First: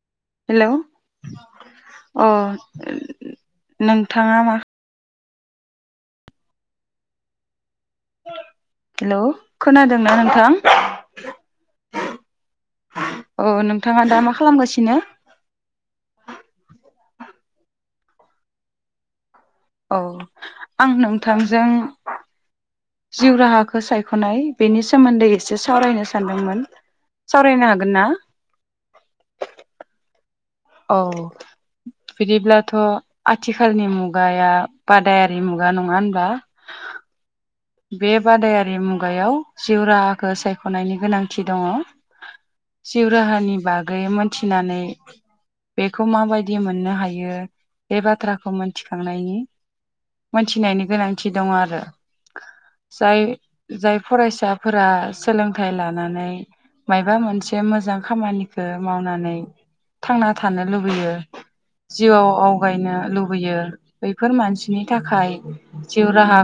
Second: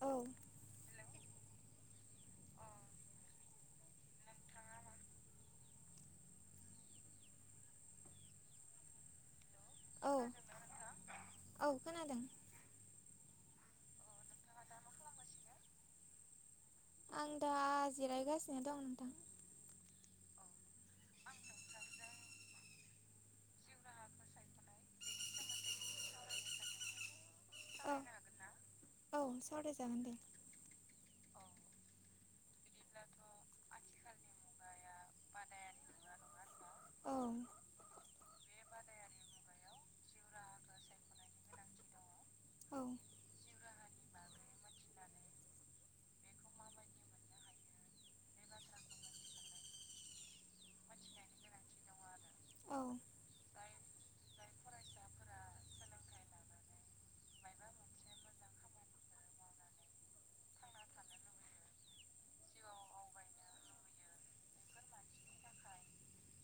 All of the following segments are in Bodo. औ हेल'। अ नोंथाङा मा। हेलौ। खोनादोंना औ नोंथां। औ खोनादों औ नोंथाङा दा मा खालामगासिनो? आं दा जिरायगासिनो दं नोंथां। औ आं नोंथांजों जिउ राहाखौ सायख'नाय बेनि सोमोन्दै एसे सावरायनो सानदोंमोन। सावरायनो औ हागोनना। औ सावरायजागोन दे औ बिदिब्ला थ' आथिखालनि मुगाया बादायारि मुगा नङा होनबा। औ बे बादायारि मुगायाव जिउ राहाखौ सायख'नायनि गोनांथि दङ। औ जिउ राहानि बागै मोनथिनानै बेखौ माबायदि मोननो हायो। बे बाथ्राखौ मोथिखांनायनि मोनथिनायनि गोनांथि दं आरो औ जाय जाय फरायसाफोरा सोलोंथाइ लानानै मायबा मोनसे मोजां खामानिखौ मावनानै थांना थानो लुबैयो। जिउआव आवगायनो लुबैयो बैफोर मानसिनि थाखाय जिउ राहा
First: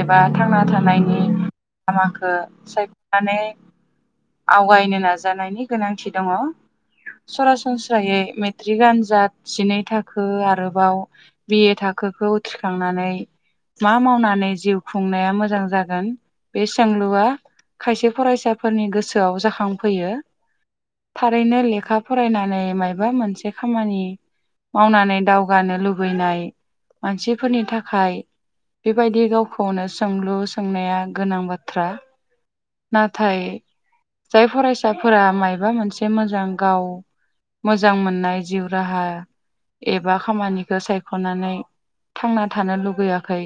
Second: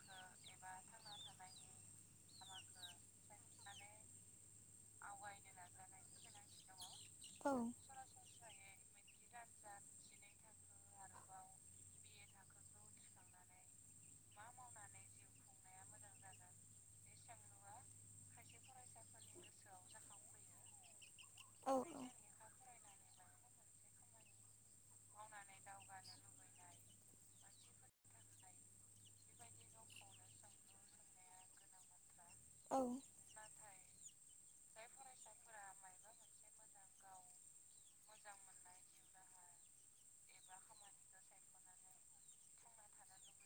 एबा थांना थानायनि लामाखौ सायख'नानै आवगायनो नाजानायनि गोनांथि दङ। औ सरासनस्रायै मेट्रिक आनजाद जिनै थाखो आरोबाव बि ए थाखो खौ उथ्रिखांनानै मा मावनानै जिउ खुंनाया मोजां जागोन बे सोंलुआ खायसे फरायसाफोरनि गोसोआव जाखांफैयो। थारैनो औ लेखा फरायनानै मायबा मोनसे खामानि मावनानै दावगानो लुबैनाय मानसिफोरनि थाखाय बेबायदि खौनो सोंलु सोंनाया गोनां बाथ्रा औ नाथाय। जाय फरायसाफोरा माबा मोनसे मोजां गाव मोजां मोननाय जिउ राहा एबा खामानिखौ सायख'नानै थांना थानो लुबैयाखै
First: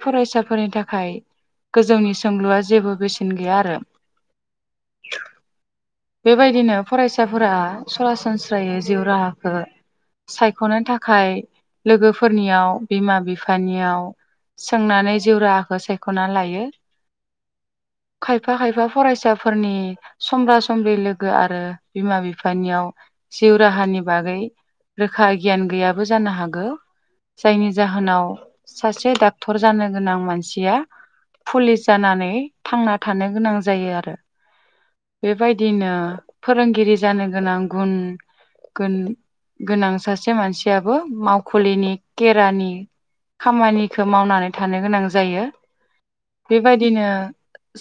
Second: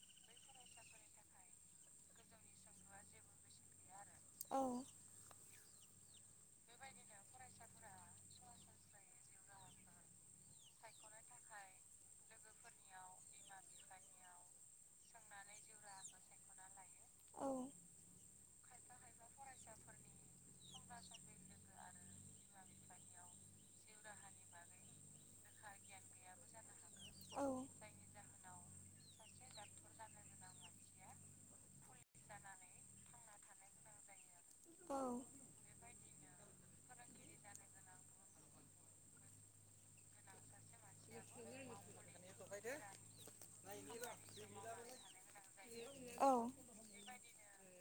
फरायसाफोरनि थाखाय गोजौनि सोंलुआ जेबो बेसेन गैया आरो। [inaudible] बेबायदिनो फरायसाफोरा सरासनस्रायै जिउ राहाखौ सायख'नो थाखाय लोगोफोरनियाव बिमा बिफानियाव सोंनानै जिउ राहाखौ सायख'ना लायो। औ खायफा खायफा फरायसाफोरनि समब्रा समब्रि आरो बिमा बिफानियाव जिउ राहानि बागै रोखा गियान गैयाबो जानो हागौ। जायनि जाहोनाव सासे डक्टर जानो गोनां मानसिया पुलिस जानानै थांना थानो गोनां जायो आरो। बेबायदिनो फोरोंगिरि जानो गोनां गुन गोनां सासे मानसियाबो मावखुलिनि केेरानि खामानिखौ मावनानै थानो गोनां जायो। औ बेबायदिनो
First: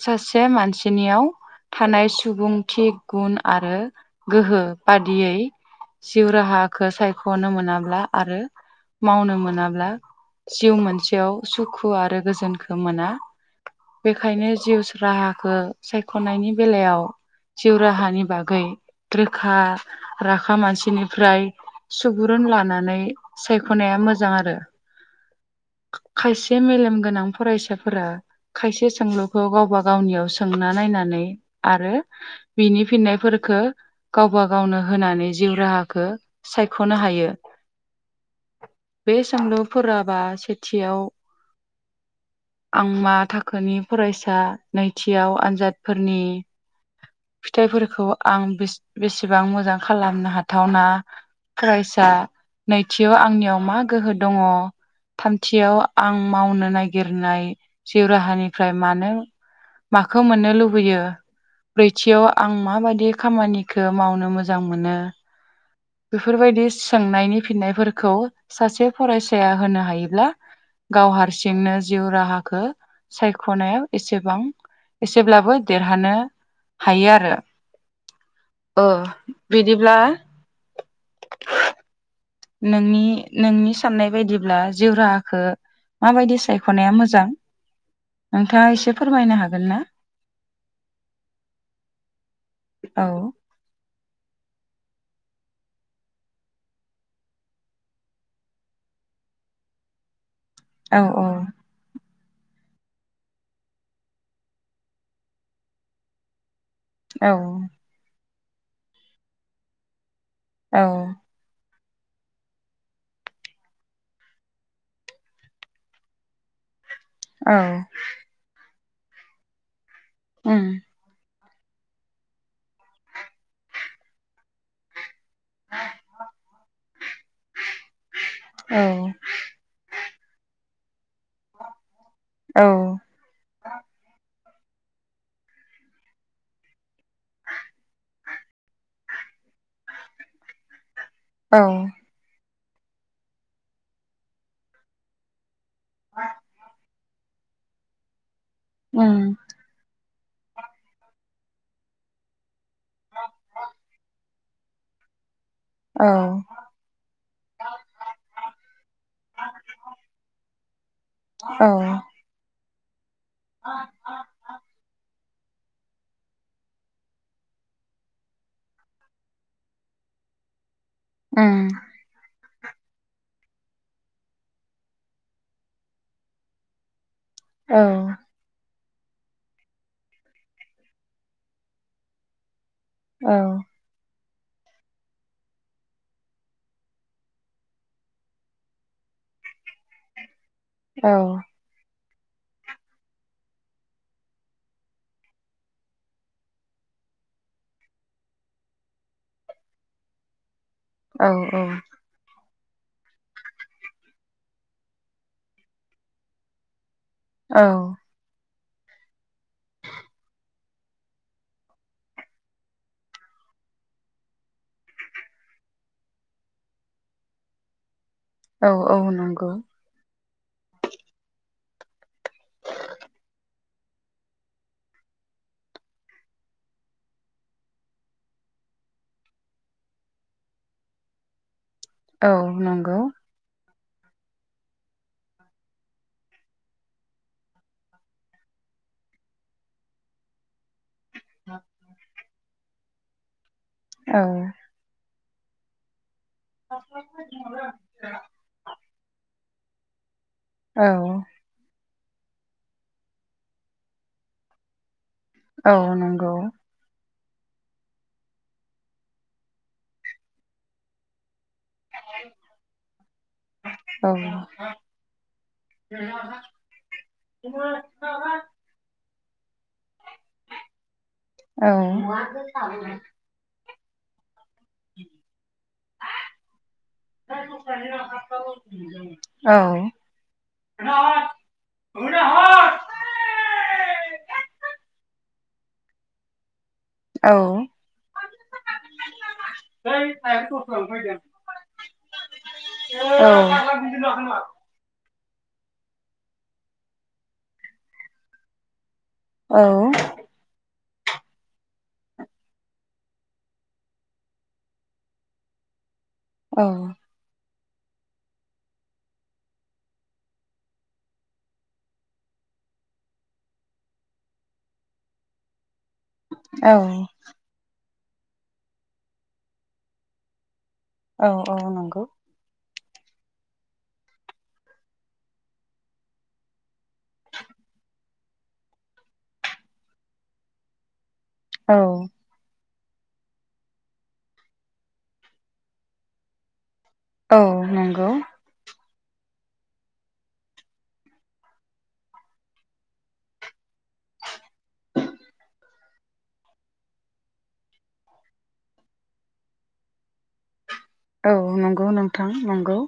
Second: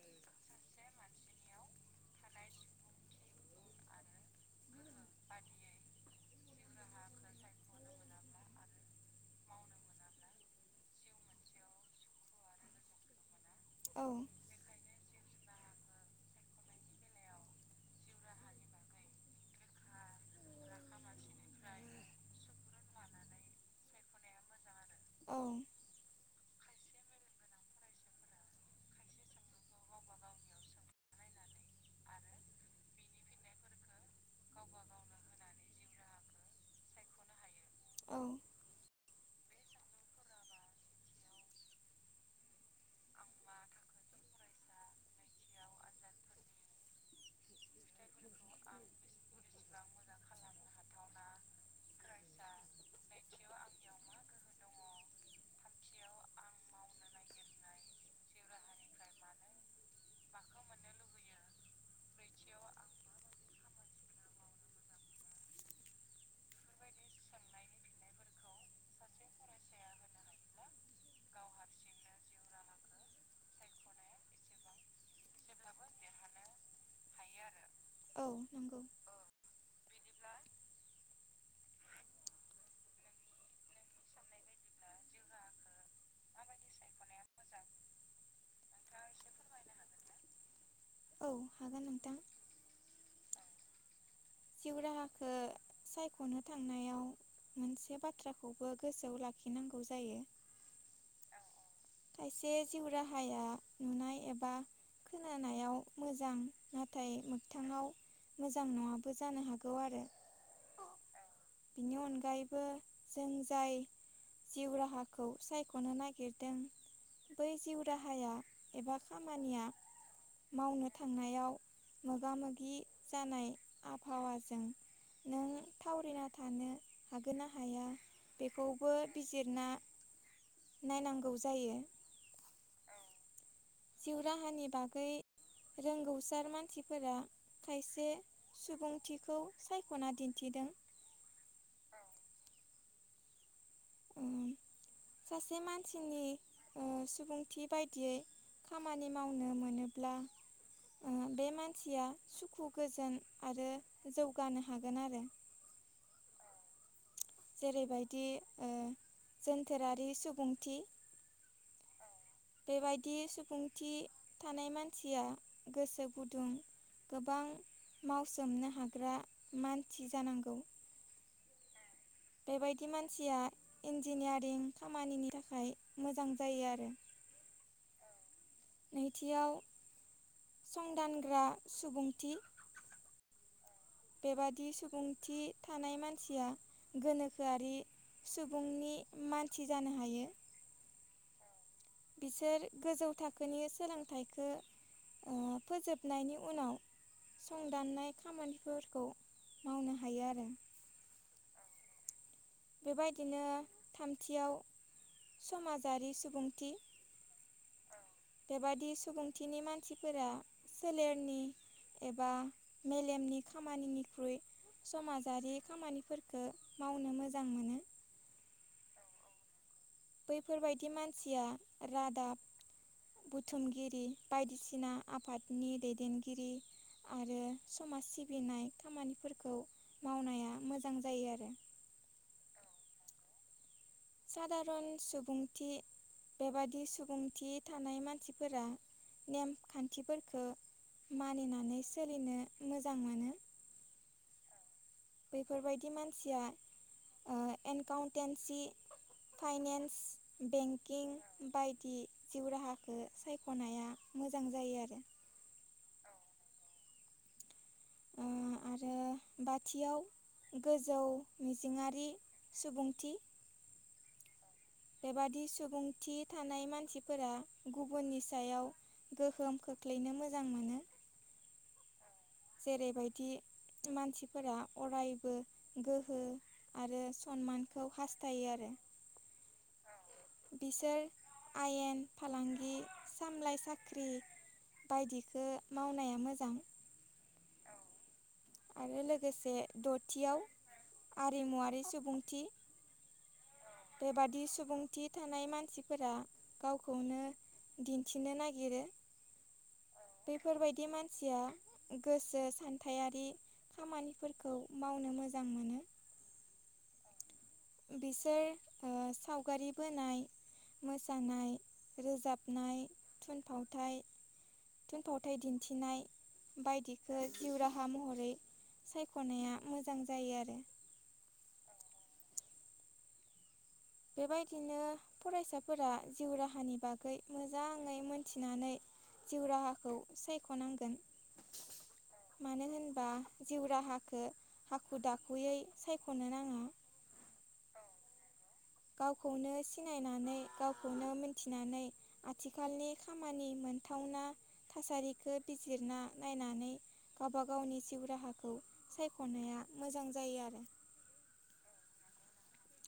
सासे मानसिनियाव थानाय सुबुंथि गुन आरो गोहो बादियै जिउ राहखौ सायख'नो मोनाब्ला आरो। मावनो मोनाब्ला जिउ मोनसेयाव सुखु आरो गोजोनखौ मोना। बेखायनो जिउ राहाखौ सायख'नायनि बेलायाव जिउ राहानि बागै रोखा राखा मानसिनि फ्राय सुबुरुन लानानै सायख'नाया मोजां आरो खायसे मेलेम गोनां फरायसाफोरा खायसे सोंलु खौ गावबा गावनियाव सोंना नायनानै आरो बिनि फिननायफोरखो गावब गावनो होनानै जिउ राहाखौ सायख'नो हायो बे सोंलुफोरा बा सेथियाव आं मा थाखोनि फरायसा नैथियाव आनजादफोरनि फिथाइफोरखौ आं बेसि बेसेबां मोजां खालामनो हाथावना फरायसा नैथियाव आंनियाव मा गोहो दंङ थामथियाव आं मावनो नागिरनाय जिउ राहानि ओमफ्राय मानो माखो मोननो लुबैयो ब्रैथियाव आं माबादि खामानिखो मावनो मोजां मोनो बेफोरबायदि सोंनायनि फिननायफोरखौ सासे फरायसाया होनो हायोब्ला गाव हारसिंनो जिउ राहाख सायख'नायाव एसेबां एसेब्लाबो देरहानो हायो आरो। औ नंगौ ओ बिदिब्ला नोंनि नोंनि साननाय बायदिब्ला जिउ राहाखो माबायदि सायख'नाया मोजां। नोंथाङा एसे फोरमायनो हागोन ना? औ हागोन नोंथां औ जिउ राहाखो सायख'नो थांनायाव मोनसे बाथ्राखौबो गोसोआव लाख खि नांगौ जायो। औ औ खायसे जिउ राहाया नुनाय एबा खोनानायाव मोजां। नाथाय औ मोगथांआव मोजां न'आबो जानो हागौ आरो। औ बिनि अनगायैबो जों जाय जिउ राहाखौ सायख'नो नागिरदों। बै औ जिउ राहाया एबा खामानिया उम मावनो थांनायाव मोगा मोगि जानाय आबहावाजों। [unintelligible] फरायना थानो हागोन ना हाया बेखौबो औ बिजिरना नायनांगौ जायो। औ जिउ राहानि बागै रोंगौसार मानसिफोरा खायसे सुबुंथिखौ सायख'ना दिन्थिदों। औ उम सासे मानसिनि ओ सुबुंथि बायदियै खामानि उम मावनो मोनोब्ला। [unintelligible] ओ बे मानसिया सुखु गोजोन आरो जौगानो हागोन आरो। औ जेरै बायदि ओ जोनथोरारि सुबुंथि औ बे बायदि सुबुंथि थानाय मानसिया गोसो गुदुं गोबां मावसोमनो हाग्रा मानसि जानांगौ। उम बे बायदि मानसिया इन्जिनियारिं खामानिनि थाखाय मोजां जायो आरो। औ नैथियाव संदानग्रा सुबुंथि औ बे बादि सुबुंथि थानाय मानसिया गोनोखोआरि सुबुंनि मानसि जानो हायो। औ बिसोर गोजौ थाखोनि सोलोंथाइखो ओ फोजोबनायनि उनाव। संदाननाय खामानिफोरखौ मावनो हायो आरो। औ औ बे बायदिनो थामथियाव समाजारि सुबुंथि औ बे बादि सुबुंथिनि मानसिफोरा सोलेरनि एबा मेलेमनि खामानिनिख्रुय समाजारि खामानिफोरखौ मावनो मोजां मोनो औ औ नंगौ। बैफोरबायदि मानसिया रादाब बुथुमगिरि बायदिसिना आफादनि दैदेनगिरि आरो समाज सिबिनाय खामानिफोरखौ मावनाया मोजां जायो आरो। औ नंगौ। सधारन सुबुंथि बेबादि सुबुंथि थानाय मानसिफोरा नेम खान्थिफोरखौ मानिनानै सोलिनो मोजां मोनो औ बैफोरबायदि मानसिया एनकाउन्टेनसि फाइनेन्स औ बेंकिं बायदि जिउ राहाखौ सायख'नाया मोजां जायो आरो। औ नंगौ। ओ आरो बाथियाव गोजौ मिजिंरि सुबुंथि औ बेबादि औ सुबुंथि थानाय मानसिफोरा गुबुननि सायाव गोहोम खो खख्लैनो मोजां मोनो। जेरैबायदि मानसिफोरा अरायबो गोहो आरो सनमानखौ हास्थायो आरो औ बिसोर आयेन फालांगि सामलाय साख्रि बायदिख मावनाया मोजां। औ आरो लोगोसे दथियाव आरिमुवारि सुबुंथि बेबादि सुबुंथि थानाय मानसिफोरा गावखौनो दिन्थिनो नागिरो बेफोरबायदि मान मानसिया गोसो सान्थायारि खामानिफोरखौ मावनो मोजां मोनो। औ बिसोर ओ सावगारि बोनाय मोसानाय, रोजाबनाय, थुनफावथाय थुनफावथाय दिन्थिनाय औ औ बायदिखौ जिउ राहा हा महरै सायख'नाया मोजां जायो आरो। औ औ नंगौ। बेबायदिनो फरायसाफोरा जिउ राहानि बागै मोजाङै मोनथिनानै जिउ राहाखौ सायख'नांगोन। औ मानो होनबा जिउ राहखौ हाखु दाखुयै सायख'नो नाङा। औ नंगौ। गावखौनो सिनायनानै गावखौनो मिथिनानै आथिखालनि खामानि मोनथावना थासारिखौ बिजिरना नायनानै गावबा गावनि जिउ राहाखौ सायख'नाया मोजां जायो आरो। औ नंगौ नोंथां नंगौ।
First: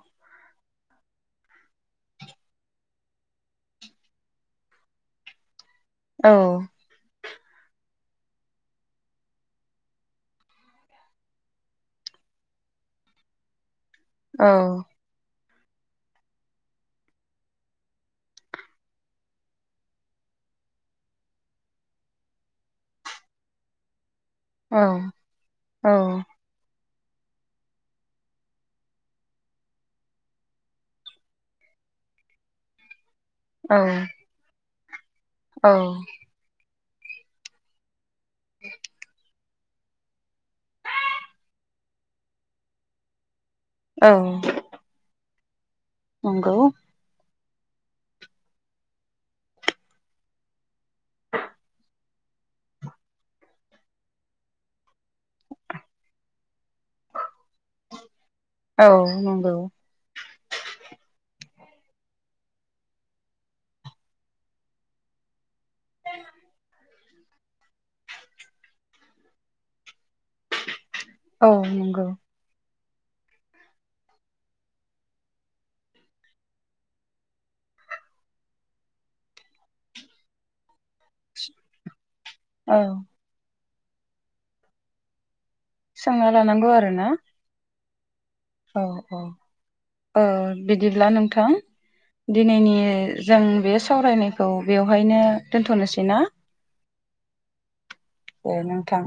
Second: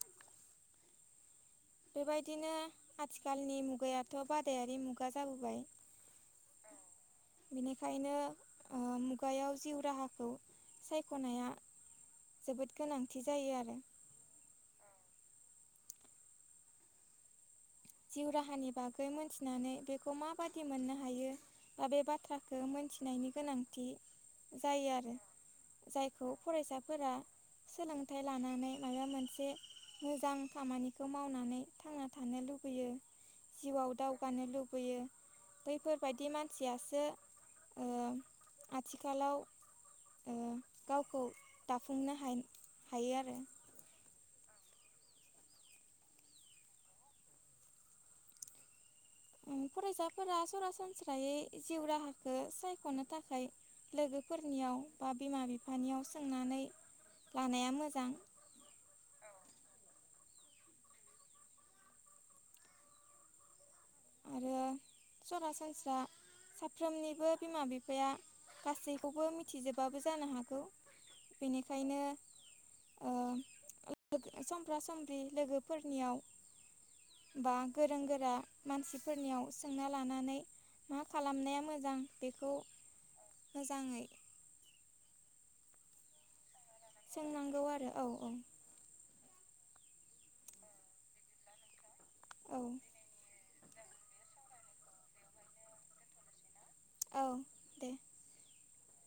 बेबायदिनो आथिखालनि मुगायाथ' बादायारि मुगा जाबोबाय। औ बेनिखायनो मुगायाव जिउ राहाखौ सायख'नाया जोबोद गोनांथि जायो आरो। औ जिउ राहानि बागै मोनथिनानै बेखौ माबादि मोननो हायो बा बे बाथ्राखौ मिथिनायनि गोनांथि औ जायो आरो औ जायखौ फरायसाफोरा सोलोंथाइ लानानै माबा मोनसे मोजां खामानिखौ मावनानै थांना थानो लुबै बैयो औ जिउआव दावगानो लुबैयो औ बैफोरबायदि मानसियासो ओ आथिखालाव ओ गावखौ दाफुंनो हायो हायो आरो। औ। नंगौ। उम [inaudible] फरायसाफोरा सरासनस्रायै जिउ राहाखौ सायख'नो थाखाय लोगोफोरनियाव बा बिमा बिफानियाव सोंनानै लानाया मोजां औ नंगौ। आरो सरासनस्रा सा फ्रोमनिबो बिमा बिफाया गासैखौबो मिथिजोबाबो जानो हागौ। औ बेनिखायनो नंगौ [inaudible] सम्ब्रा सम्ब्रि लोगोफोरनियाव बा गोरों गोरा। मानसिफोरनियाव सोंना लानानै मा खालामनाया मोजां बेखौ औ मोजाङै सोंना लानांगौ आरो। सोंनांगौ आरो। औ औ औ-औ ओ बिदिब्ला नोंथां औ दिनैनि जों बे सावरायनायखौ बेवहायनो दोन्थ'नोसै ना। औ दे। दे नोंथां।